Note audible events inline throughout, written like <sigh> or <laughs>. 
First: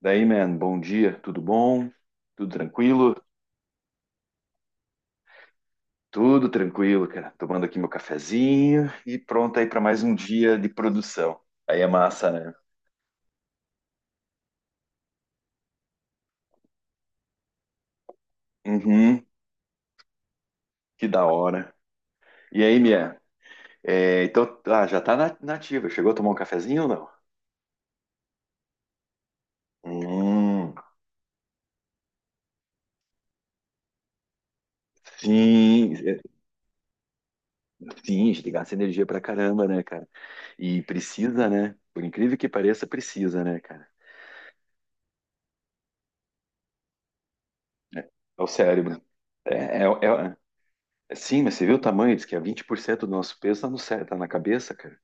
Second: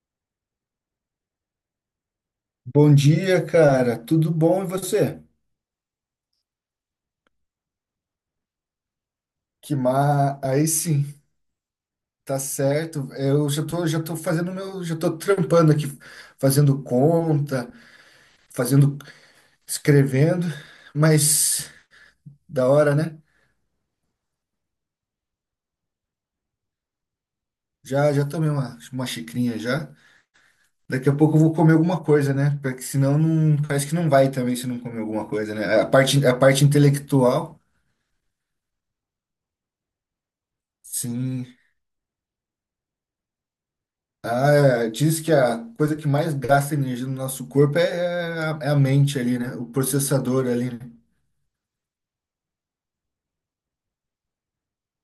Daí, man, bom dia, tudo bom? Tudo Bom tranquilo? dia, cara. Tudo bom e você? Tudo tranquilo, cara. Tomando aqui meu cafezinho e pronto aí para mais um dia Aí de sim, produção. Aí é massa, tá né? certo. Eu já tô fazendo meu, já tô trampando aqui, fazendo conta, fazendo, Uhum, escrevendo, que da hora. mas E da aí, hora, né? Mia? É, então, ah, já tá na ativa. Chegou a tomar um cafezinho ou não? Já tomei uma xicrinha já. Hum, Daqui a pouco eu vou comer alguma coisa, né? Porque senão não, parece que não vai também se não comer alguma coisa, né? A sim, é, parte, a parte intelectual, sim, a gente gasta energia pra caramba, né, cara? E sim, precisa, né? Por incrível que pareça, precisa, né, cara? ah, é, diz que a coisa que mais gasta energia no nosso corpo é, É, é é o a, é a cérebro. mente ali, É, né? O é, processador ali, né? é, sim, mas você viu o tamanho? Diz que é 20% do nosso peso tá, no, tá na cabeça, cara.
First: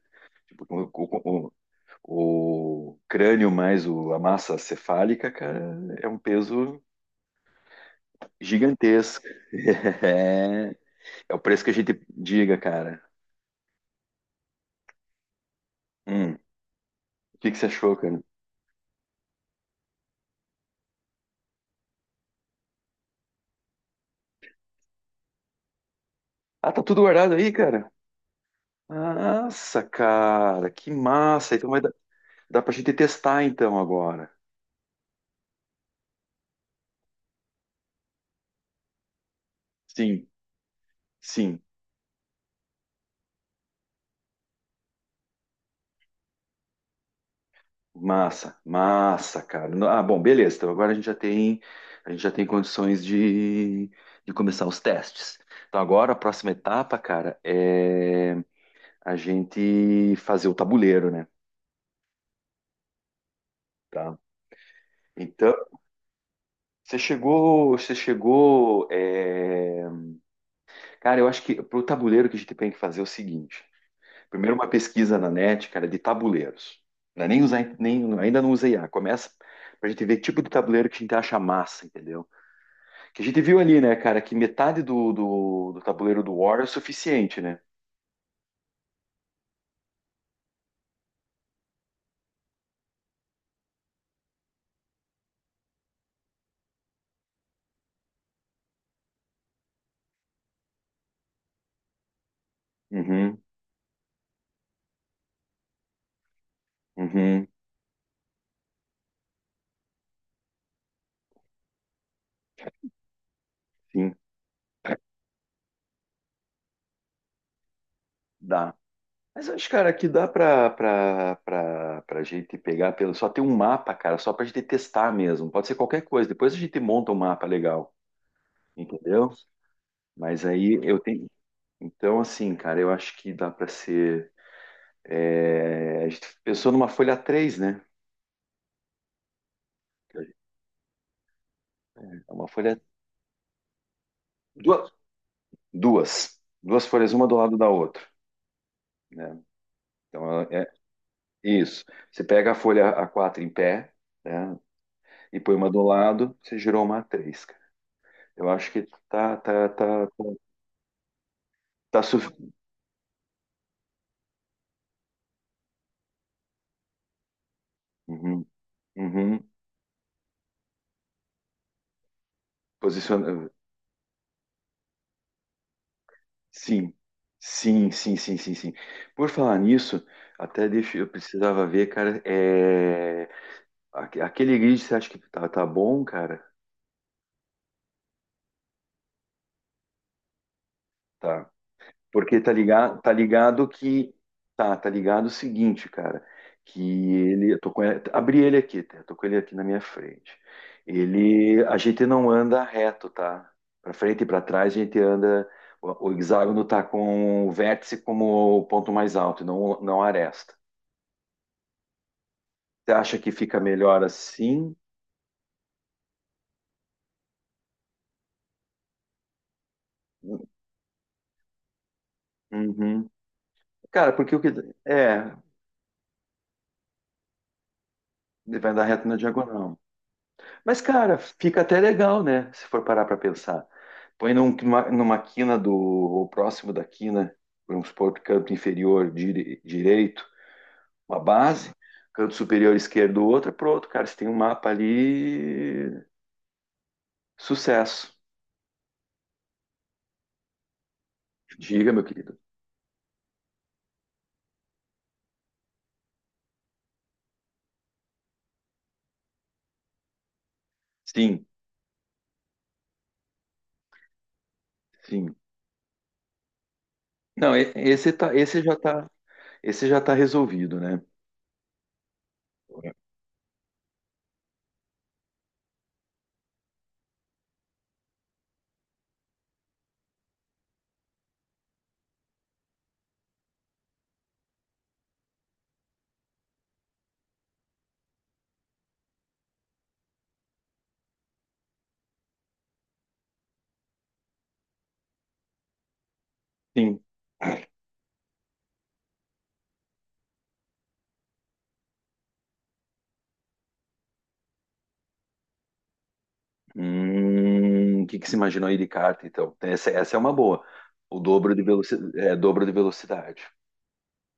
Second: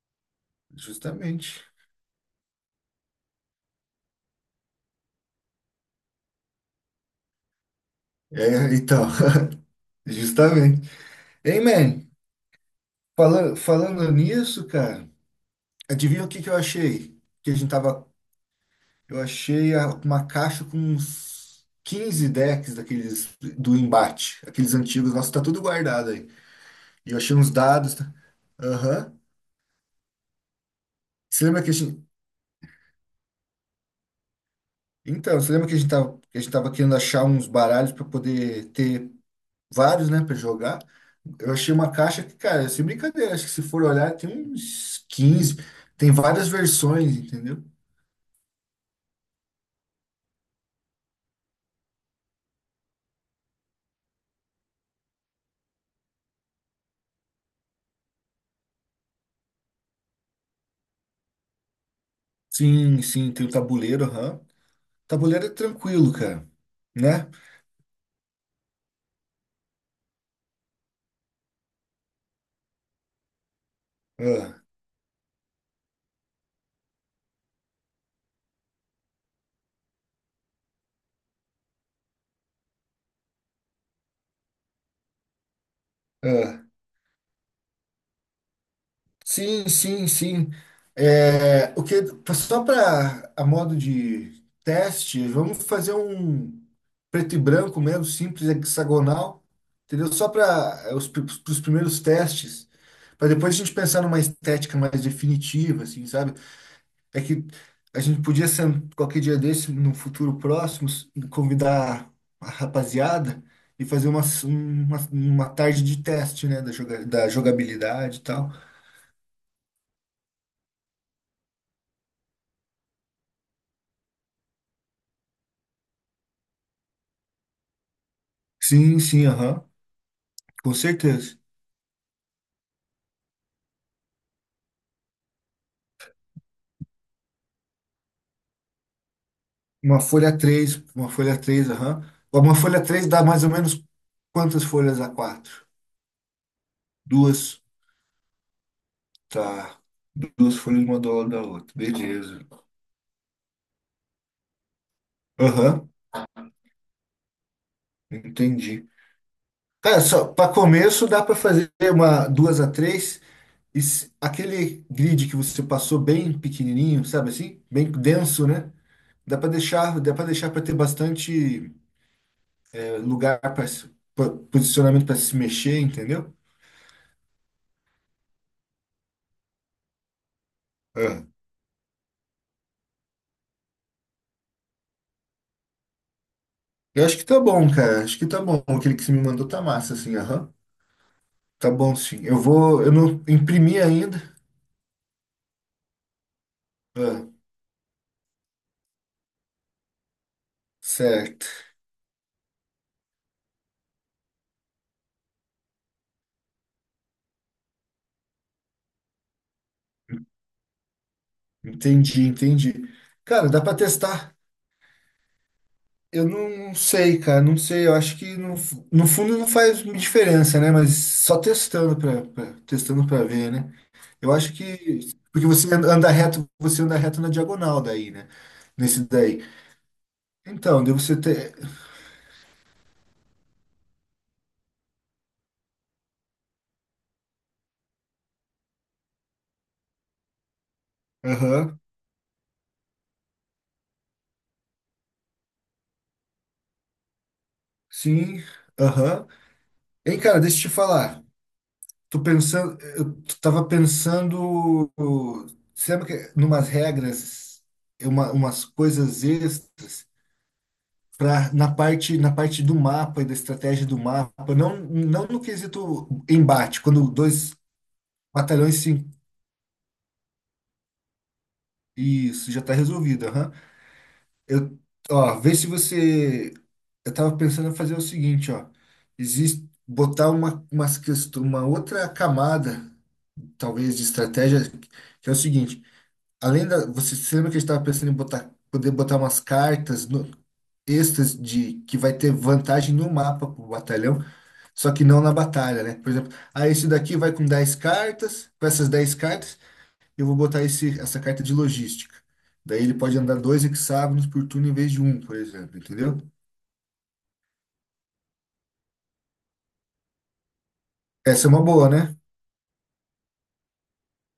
Tipo, Justamente. O crânio mais a massa cefálica, cara, é um peso É, então, gigantesco. <laughs> <laughs> É, justamente. é o Ei, preço que a gente man, diga, cara. Falando nisso, cara, adivinha o Hum, que que eu achei? o que Que a que você gente achou, tava. cara? Eu achei uma caixa com uns 15 decks daqueles do embate, aqueles antigos. Nossa, tá tudo guardado aí. Ah, tá tudo E eu guardado achei uns aí, cara? dados. Tá? Aham. Nossa, cara, que Você massa. lembra Então que a vai dar, gente, dá pra gente testar então agora. então, você lembra que a gente tava, que a gente tava querendo achar uns baralhos para poder ter vários, né, Sim, para jogar? Eu sim. achei uma caixa que, cara, sem brincadeira, acho que se for olhar, tem uns 15, tem várias versões, entendeu? Massa, massa, cara. Ah, bom, beleza. Então agora a gente já tem, a gente já tem condições de começar os testes. Então agora a próxima etapa, cara, é a gente fazer o tabuleiro, né? Sim, sim, tem o tabuleiro, Tá? aham. Tabuleiro é Então, tranquilo, cara, né? Você chegou, é, cara, eu acho que pro tabuleiro que a gente tem que fazer é o seguinte. Primeiro Ah, uma pesquisa na net, cara, de tabuleiros. Não é nem usar, nem, ainda não usei I a. Começa pra gente ver que tipo de tabuleiro que a gente acha massa, entendeu? Que a gente viu ali, né, cara, que metade do tabuleiro do War ah. é o suficiente, né? Sim, sim, sim. É, o que, só para a modo de teste, vamos fazer um preto e branco mesmo, simples, hexagonal, entendeu? Só para os, pros primeiros testes, para Uhum, depois a gente pensar numa estética mais definitiva, assim, sabe? É que uhum, a gente podia ser, qualquer dia desse, no futuro próximo, convidar a rapaziada e fazer sim, uma tarde de teste, né, da, joga, da jogabilidade e tal. dá. Mas eu acho, cara, que dá pra gente pegar pelo. Só ter um mapa, cara, só pra gente testar mesmo. Pode ser qualquer coisa. Depois a gente monta um mapa legal, Sim, sim, entendeu? aham. Mas Com aí eu tenho. certeza. Então, assim, cara, eu acho que dá pra ser. É, a gente pensou numa folha três, né? Uma folha três aham. É uma Uma folha. folha 3 dá mais ou menos quantas Duas. folhas a quatro Duas, duas folhas, uma do lado duas, da outra, né? tá. Então, Duas é, folhas uma do lado da outra. isso. Você Beleza. pega a folha a quatro em pé, né, e põe uma do Aham, lado, você girou uma A3, cara. Eu acho que entendi. tá, tá, Cara, tá, tá, só para começo dá para fazer tá uma sufi- duas a três e aquele grid que você passou bem pequenininho, sabe assim? Bem uhum, denso, né? Uhum. Dá para deixar para ter bastante eh, Posiciona... lugar para posicionamento para se mexer, entendeu? Sim, sim, sim, sim, sim, sim. Por falar nisso, até deixa... Eu precisava ver, cara, é... aquele grid você acha que tá bom, cara? Eu acho que tá bom, cara. Acho que tá bom. Aquele que você me mandou tá massa, assim, aham. Tá. Tá bom, sim. Eu Porque vou. Eu tá não ligado imprimi que. ainda. Tá ligado o seguinte, cara. Que Ah, ele. Eu tô com ele, abri ele aqui, tá? Eu tô com ele aqui na minha frente. certo. Ele. A gente não anda reto, tá? Pra frente e pra trás a gente anda. O hexágono tá com o vértice como o ponto mais alto, e não, não a aresta. Entendi, entendi. Você acha que Cara, fica dá pra melhor testar. assim? Eu não sei, cara. Não sei. Eu acho que no, no fundo não faz diferença, né? Mas só testando pra, testando Uhum. pra ver, né? Cara, Eu porque o que. acho que. É, Porque você anda reto, você anda reto na diagonal daí, né? ele vai andar Nesse reto na daí. diagonal. Mas, Então, devo você cara, ter. fica até legal, né? Se for parar para pensar. Põe numa quina do, ou próximo da quina, vamos supor, canto inferior direito, uma base, Aham. canto superior esquerdo, outra, pronto, cara, você tem um mapa ali, sucesso. Sim. Aham. Hein, cara, deixa eu te falar. Diga, meu Tô querido. pensando, eu tava pensando, sabe que numas regras, é uma, umas coisas extras Sim, para na parte do mapa e da estratégia do mapa, não não sim. no quesito embate, quando dois Não, batalhões se esse já tá resolvido, né? isso já tá resolvido, aham. Eu, ó, vê se você eu tava pensando em fazer o seguinte, ó. Existe botar uma outra camada, talvez de estratégia, que é o seguinte, além da, você se lembra que a gente estava pensando em botar, poder botar umas cartas no, extras de que vai ter vantagem no mapa pro batalhão, só que não na batalha, né? Por exemplo, ah, esse Sim. daqui vai com 10 cartas, com essas 10 cartas, eu vou botar esse, essa carta de logística. Daí ele pode andar dois hexágonos por turno em vez de um, por exemplo, entendeu? O que que se imaginou aí de carta, então? Essa é uma boa. O Essa é dobro de uma boa, velocidade, né? é, dobro de velocidade.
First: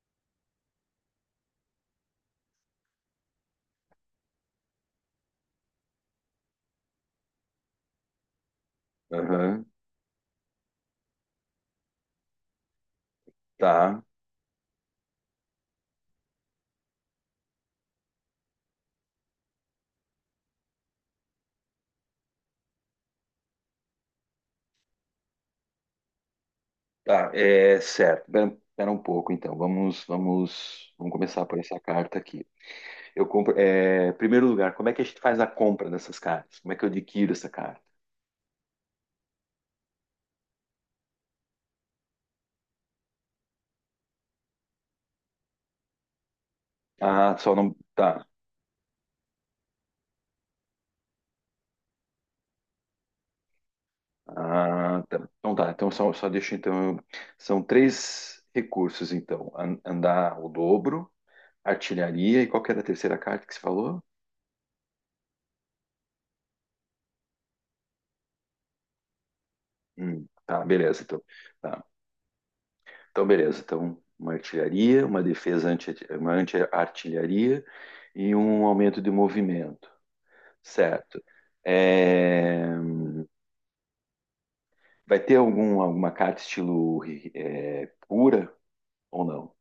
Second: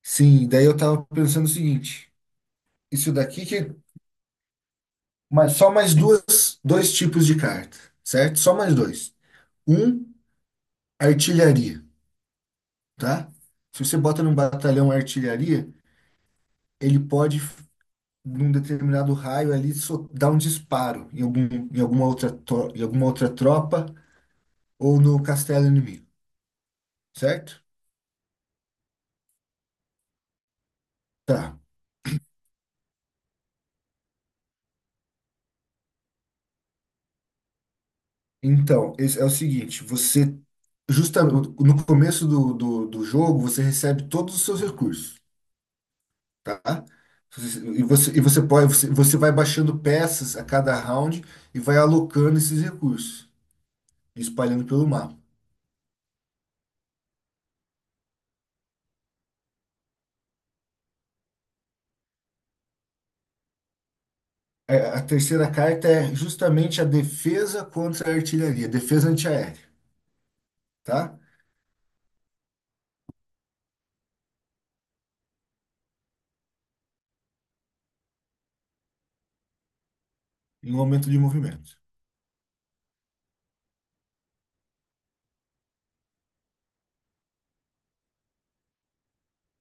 Sim, daí eu tava pensando o seguinte, isso daqui que mas só mais duas, dois tipos de carta, certo? Só mais dois. Aham, Um, artilharia. Tá? Se você tá, bota num batalhão artilharia, ele pode, num determinado raio ali, dar um disparo em algum, em alguma outra, em alguma outra tropa ou no castelo inimigo, tá, certo? é certo. Espera espera um pouco, então. Vamos começar Tá. por essa carta aqui. Eu compro, é, primeiro lugar, como é que a gente faz a compra dessas cartas? Como é que eu adquiro essa carta? Então, esse é o seguinte, você, justamente no começo do jogo, você recebe todos os seus recursos, tá? Ah, só não, E tá. você pode, você, você vai baixando peças a cada round e vai alocando esses recursos, espalhando pelo Ah, mapa. tá. Então tá. Então só, só deixa então. São três recursos então: andar o dobro, artilharia e qual que era a terceira carta que você falou? É, a terceira carta é justamente a defesa contra a artilharia, defesa antiaérea, Tá, beleza. tá? Então, tá. Então, beleza. Então, uma artilharia, uma defesa anti, uma anti-artilharia e um aumento de movimento. Em momento de Certo. movimento. É, vai ter algum, alguma carta estilo é, cura ou não?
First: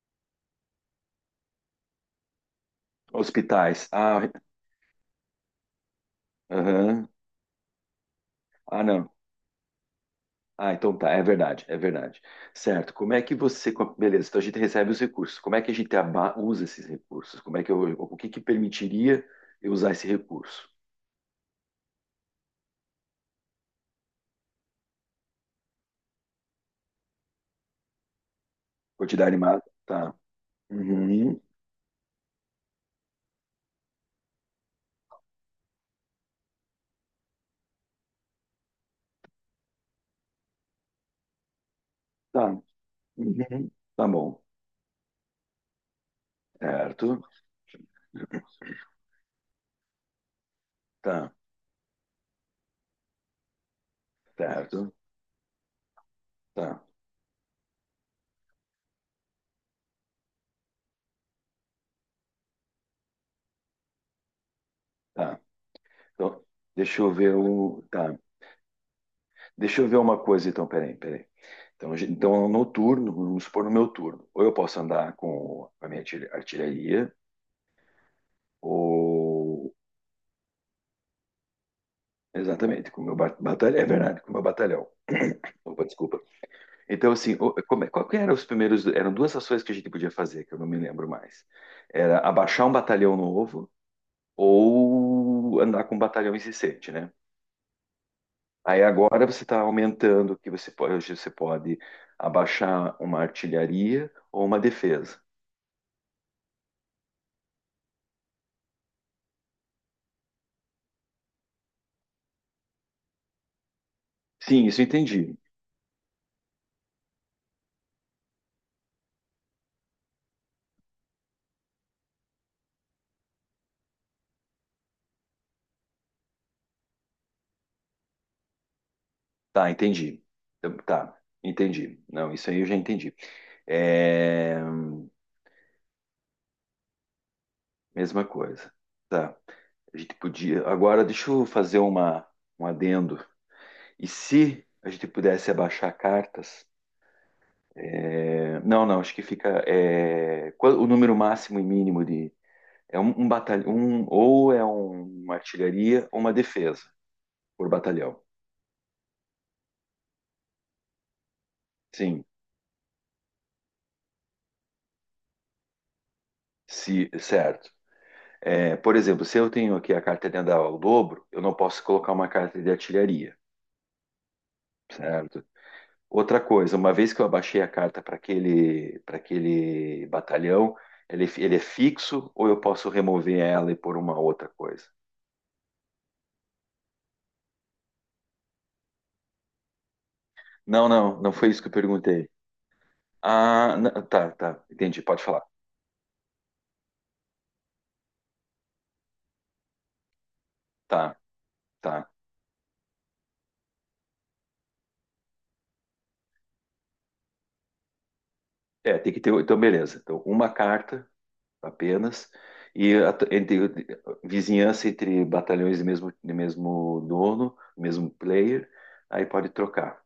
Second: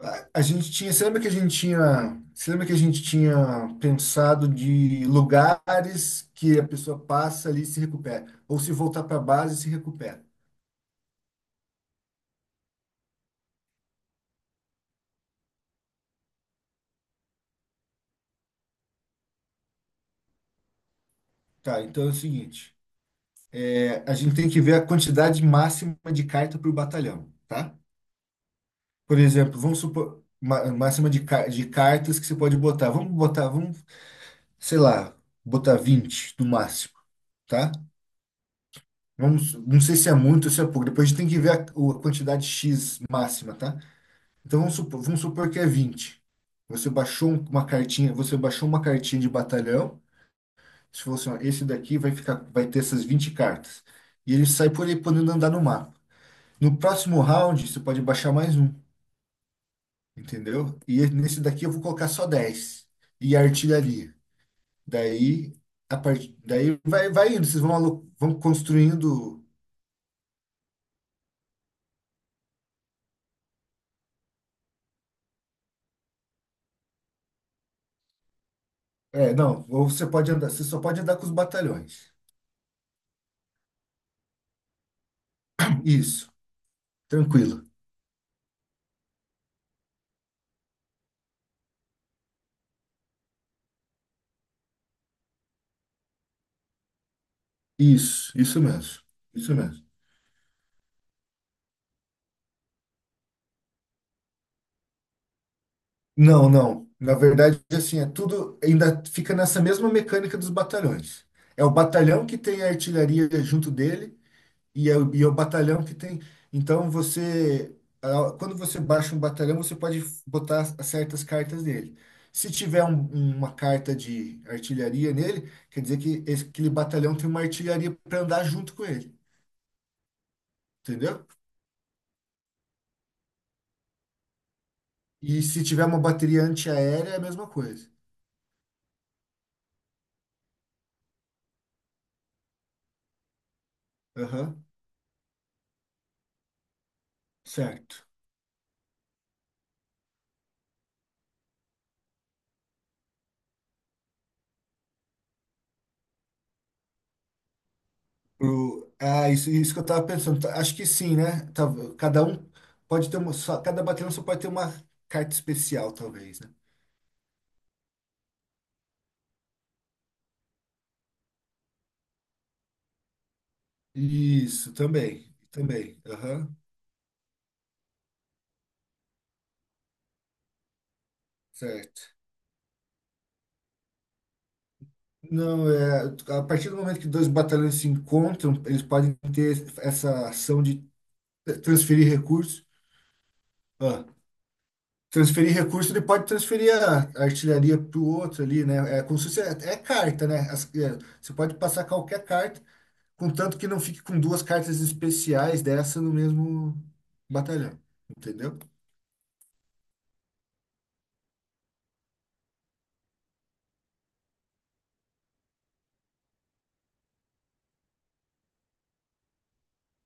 A gente tinha, você lembra que a gente tinha Hospitais. Ah, pensado de lugares que a pessoa aham. passa ali e se recupera, ou se Ah, voltar não. para a base se recupera. Ah, então tá, é verdade, é verdade. Certo, como é que você. Beleza, então a gente recebe os recursos. Como é que a gente usa esses recursos? Como é que eu, o que que permitiria eu usar esse recurso? Tá, então é o seguinte, é, a gente tem que ver a quantidade máxima de carta por batalhão, tá? Por Quantidade exemplo, máxima? vamos Tá. supor, máxima de, Uhum, ca- de cartas que você pode botar. Vamos botar, vamos sei lá, botar 20 no máximo, tá? Vamos, não sei se é muito ou se é pouco. Depois a gente tem que ver a quantidade tá. X máxima, Uhum. tá? Tá bom. Então vamos supor que é 20. Você Certo. baixou uma cartinha, você baixou uma cartinha de batalhão. Se falou assim, Tá, ó, esse daqui vai ficar, vai ter essas 20 cartas. E ele sai por certo. aí podendo andar no mapa. No Tá, próximo round, você pode baixar mais um, entendeu? E nesse daqui eu vou colocar só 10 e a artilharia. tá. Daí, a partir, Então, daí deixa vai, eu vai ver indo, vocês vão, o. Tá. vão construindo. Deixa eu ver uma coisa, então, peraí, peraí. Então, então, no turno, vamos supor no meu turno, ou eu posso andar com a minha artilharia, É, não, ou. ou você pode andar, você só pode andar com os batalhões. Exatamente, com o meu batalhão. É verdade, com o meu batalhão. <coughs> <clears throat> Opa, desculpa. Isso, Então, assim, tranquilo. como, qual que eram os primeiros. Eram duas ações que a gente podia fazer, que eu não me lembro mais. Era abaixar um batalhão novo ou andar com um batalhão incessante, né? Isso Aí mesmo. agora você Isso está mesmo. aumentando que você pode, hoje você pode abaixar uma artilharia ou uma defesa. Não, não. Na verdade, assim, é tudo ainda fica nessa mesma mecânica dos batalhões. É o batalhão que tem a artilharia junto dele. Sim, isso eu E é, é o entendi. batalhão que tem. Então você, quando você baixa um batalhão, você pode botar certas cartas nele. Se tiver uma carta de artilharia nele, quer dizer que aquele batalhão tem uma artilharia para andar junto com ele, Tá, entendi. Então, tá, entendeu? entendi. Não, isso aí eu já entendi. É... E se tiver uma bateria antiaérea, é a mesma coisa. Mesma coisa. Tá. A gente podia. Agora deixa eu fazer uma, um adendo. E Aham, se a gente pudesse abaixar cartas? certo. É, não, não, acho que fica. É, qual- o número máximo e mínimo de, é um, um batalhão, um, ou é uma artilharia ou uma defesa por batalhão. Isso, isso que eu tava pensando. Tá, acho que sim, né? Tá, Sim, cada um pode ter uma, só, cada batalhão só pode ter uma carta especial, talvez, né? se, certo. É, por exemplo, se eu tenho aqui a carta de andar ao dobro, eu não posso colocar uma carta de artilharia, Isso, também, certo? também. Outra Aham, coisa, uma vez que eu abaixei a carta para aquele batalhão, ele é certo. fixo ou eu posso remover ela e pôr uma outra coisa? Não, é, a partir do momento que dois batalhões se encontram, eles podem ter essa ação de Não, não, não foi isso que eu transferir perguntei. recursos. Ah, Ah, tá, tá, entendi, pode falar. transferir recurso, ele pode transferir a artilharia para o outro ali, né? É como se fosse, é, é carta, né? Tá, Você pode passar tá. qualquer carta, contanto que não fique com duas cartas especiais dessa no mesmo batalhão, entendeu? É, tem que ter. Então, beleza. Então, uma carta apenas. Entre, vizinhança entre batalhões do mesmo dono, mesmo player, aí pode trocar.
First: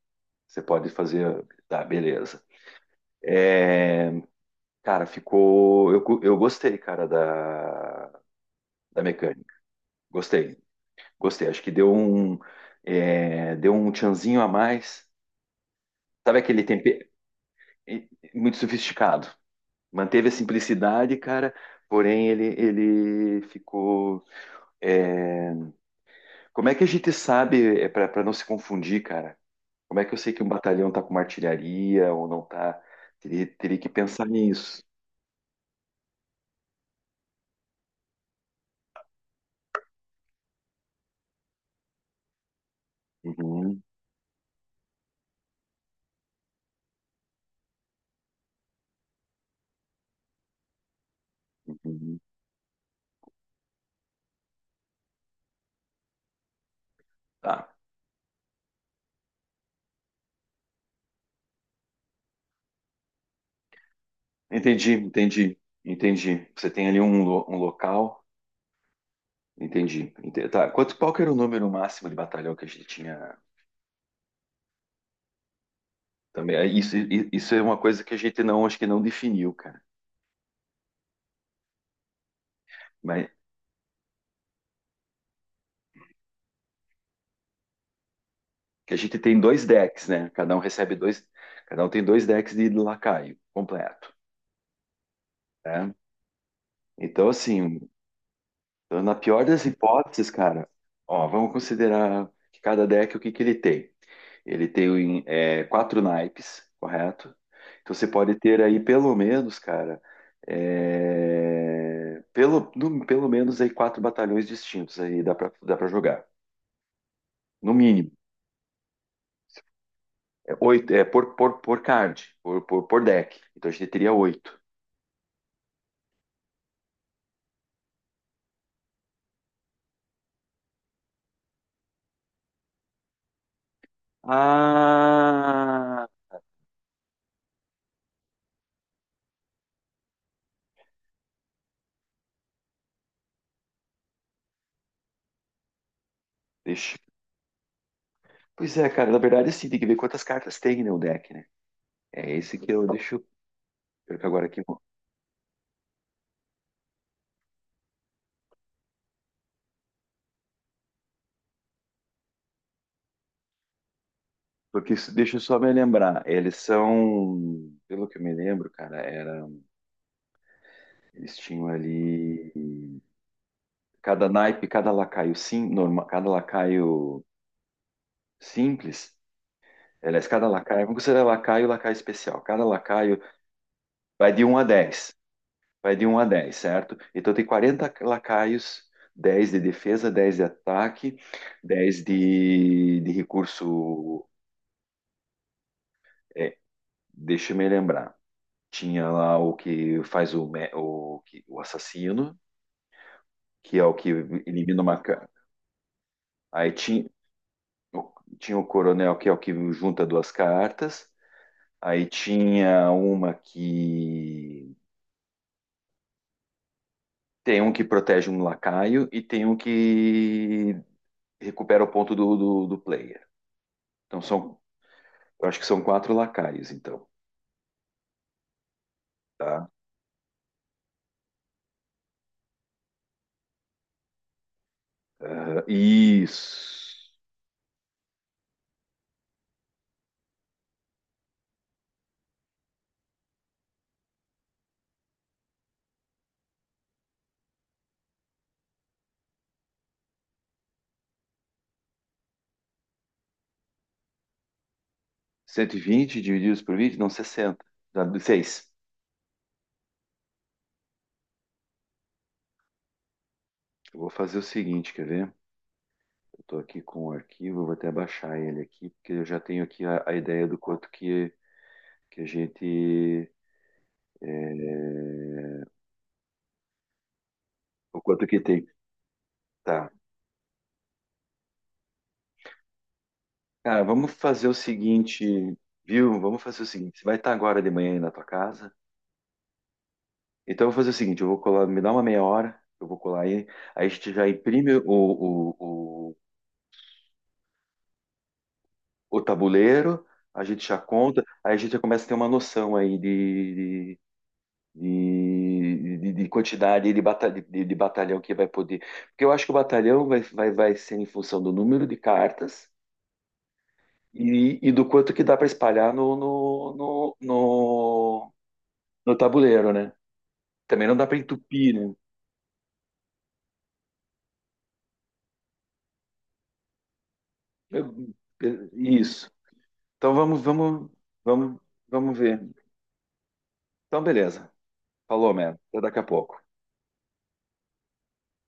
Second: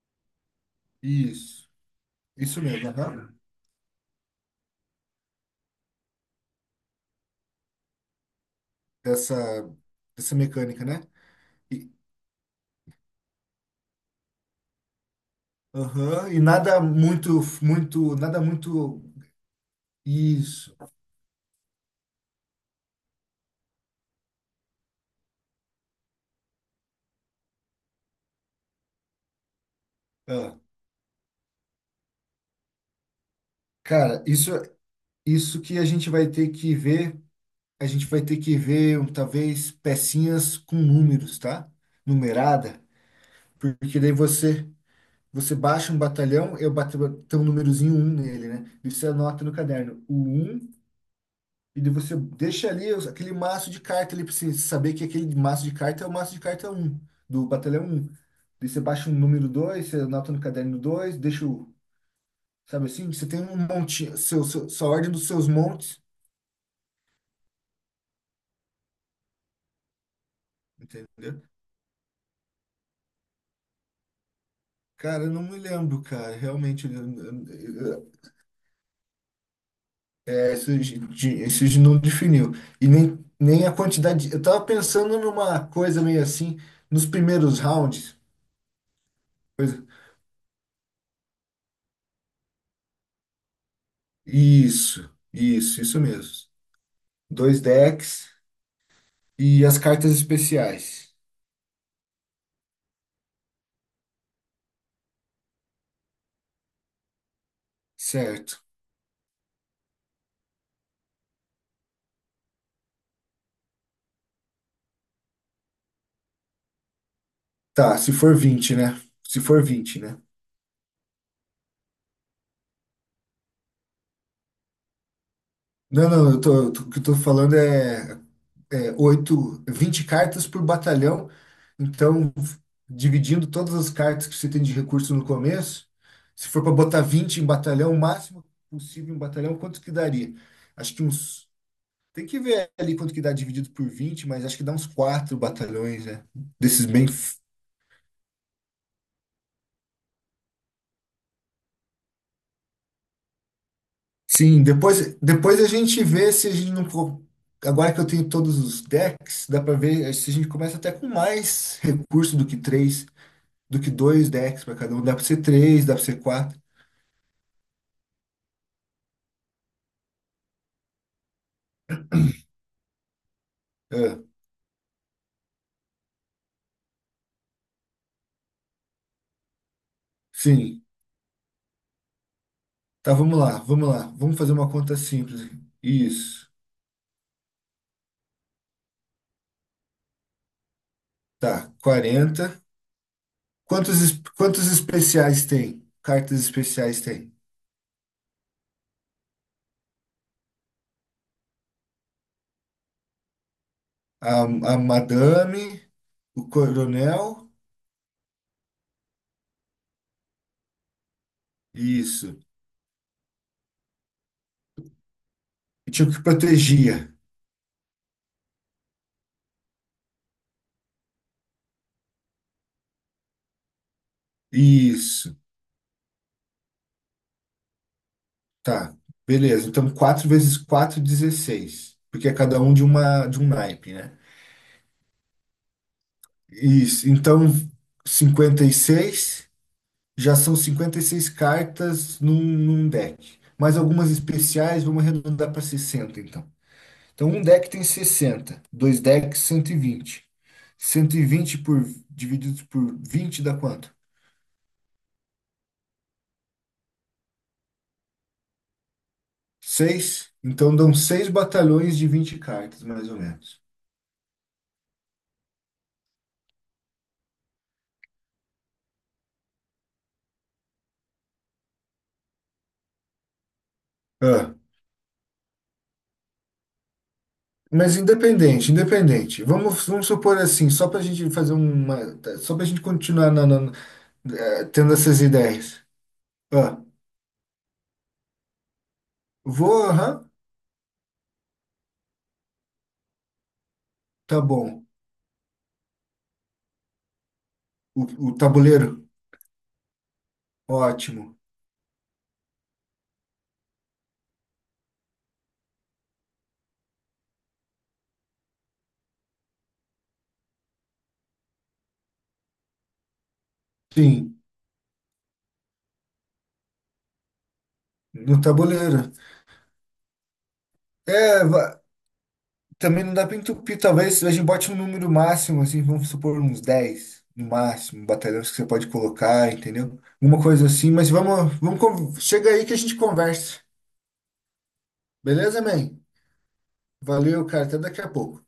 Você pode fazer, Isso, tá, beleza. isso mesmo, aham. É, cara, ficou. Eu, eu gostei, cara, da Dessa, mecânica. dessa Gostei, mecânica, né? gostei. Acho que deu um, é, deu um tchanzinho a mais. Aham, Sabe e aquele nada tempero muito, muito, nada muito muito sofisticado? Manteve a isso. simplicidade, cara, porém ele ficou. É, como é que a gente sabe, é, para não se confundir, cara? Como é que eu sei que um Ah, batalhão tá com uma artilharia ou não tá? Teria que cara, pensar isso, nisso. isso que a gente vai ter que ver, um, talvez pecinhas com números, tá? Numerada, Uhum, porque daí você você baixa um batalhão, eu bato tem um númerozinho um nele, né? E você anota no caderno o 1. E daí você uhum. deixa ali aquele maço de carta ali pra você saber que aquele maço de carta é o maço de carta um do Tá. batalhão 1. Daí você baixa um número 2 você anota no caderno 2 deixa o. Sabe assim? Você tem um monte, seu, seu, sua Entendi, ordem dos seus entendi, montes, entendi. Você tem ali um, um local. Entendi. Tá. Quanto, qual que era o entendeu? número máximo de batalhão que a gente tinha Cara, eu não me lembro, cara. também? É, Realmente, isso, isso é uma eu- coisa eu- que a gente não, acho que não definiu, cara. é, isso, isso de não definiu. E nem, Mas nem a quantidade. Eu tava pensando numa coisa meio assim, nos primeiros rounds. que a gente tem dois coisa- decks, né? Cada um recebe dois, cada um tem dois decks de lacaio completo, Isso, isso, né? isso mesmo. Então, Dois assim, decks. então, na pior das E as cartas hipóteses, cara, especiais. ó, vamos considerar que cada deck o que que ele tem. Ele tem o é, quatro naipes, correto? Então você pode Certo. ter aí pelo menos, cara, é, pelo, pelo menos aí quatro batalhões distintos aí dá pra jogar. No Tá, mínimo, se for 20, né? Se for vinte, né? é oito, é por card, por deck. Então a gente teria oito. Não, não, o que eu tô falando é 8, 20 cartas por batalhão. Então, dividindo todas as cartas que você tem de recurso no começo, Ah, se for para botar 20 em batalhão, o máximo possível em batalhão, quanto que daria? Acho que uns. Tem que ver ali quanto que dá dividido por 20, mas acho que dá uns 4 batalhões, né? Desses deixa. bem. Pois é, cara, na verdade assim, tem que ver quantas cartas tem, né, o deck, né? É esse que eu deixo. Pior que agora aqui, Sim, depois, depois a gente vê se a gente não. Agora que eu tenho todos os decks, dá pra ver eh, se a gente começa até com mais recurso do que três, do que dois decks pra porque cada um. Dá pra deixa ser eu só me três, dá pra ser lembrar, eles quatro. são, pelo que eu me lembro, cara, era, eles tinham ali cada É, naipe, cada lacaio sim, normal, cada lacaio simples, aliás, cada sim. lacaio, vamos considerar lacaio, lacaio especial. Cada Tá, lacaio vamos lá, vamos lá. vai Vamos de fazer um a uma conta dez, simples. Aqui. vai de um a Isso. 10, certo? Então tem 40 lacaios, 10 de defesa, 10 de ataque, Tá, 10 40 de quantos, recurso, quantos especiais tem? Cartas é, especiais tem? deixa eu me lembrar. Tinha lá o que faz o, o, o assassino, que é o que A, a elimina uma. Madame, o Aí tinha, Coronel. o- tinha o coronel, que é o que junta duas cartas. Aí Isso. tinha uma que. E tinha o que protegia. Tem um que protege um lacaio e tem um que recupera o ponto do player. Então são. Isso. Eu acho que são quatro lacaios, então. Tá, beleza. Tá? Então, 4 vezes 4 16, porque é cada um de uma de um naipe, né? Aham, Isso. isso. Então, 56. Já são 56 cartas num, num deck. Mais algumas especiais, vamos arredondar para 60 então. Então, um deck tem 60. Dois decks, cento 120, 120 por, divididos por 20 dá quanto? 120 divididos por 20 não 60. Dá seis. Seis. Então, dão 6 batalhões de 20 cartas, mais ou menos. Eu vou fazer o seguinte, quer ver? Eu estou aqui com o arquivo, eu vou até baixar ele aqui, porque eu já tenho aqui a ideia do quanto que a gente. Ah, É, mas o quanto que tem. independente, independente. Vamos, Tá. vamos supor assim, só para a gente fazer uma, tá, só para a gente continuar Cara, vamos fazer o eh, tendo essas seguinte, ideias. viu? Vamos fazer o Ah, seguinte. Você vai estar agora de manhã aí na tua casa. vou, aham, Então eu vou fazer o seguinte, eu vou colar, me dá uma meia hora, eu vou colar aí, aí a gente já tá imprime bom. O, o tabuleiro, o tabuleiro, a gente já conta, ótimo. aí a gente já começa a ter uma noção aí de, de quantidade de, de batalhão que vai poder. Porque eu acho que o batalhão vai ser em função do número de cartas Sim, e do quanto que dá para espalhar no tabuleiro. no tabuleiro, né? Também não dá para É, entupir, né? também não dá para entupir, talvez a gente bote um número máximo, assim, vamos supor uns 10 no máximo, Eu- batalhões que você pode Isso. colocar, entendeu? Então Uma coisa assim, mas vamos, vamos, vamos, vamos ver. chega aí que a gente conversa. Então, beleza. Falou, man. Beleza, Até daqui man? a pouco. Valeu, cara, até daqui a pouco.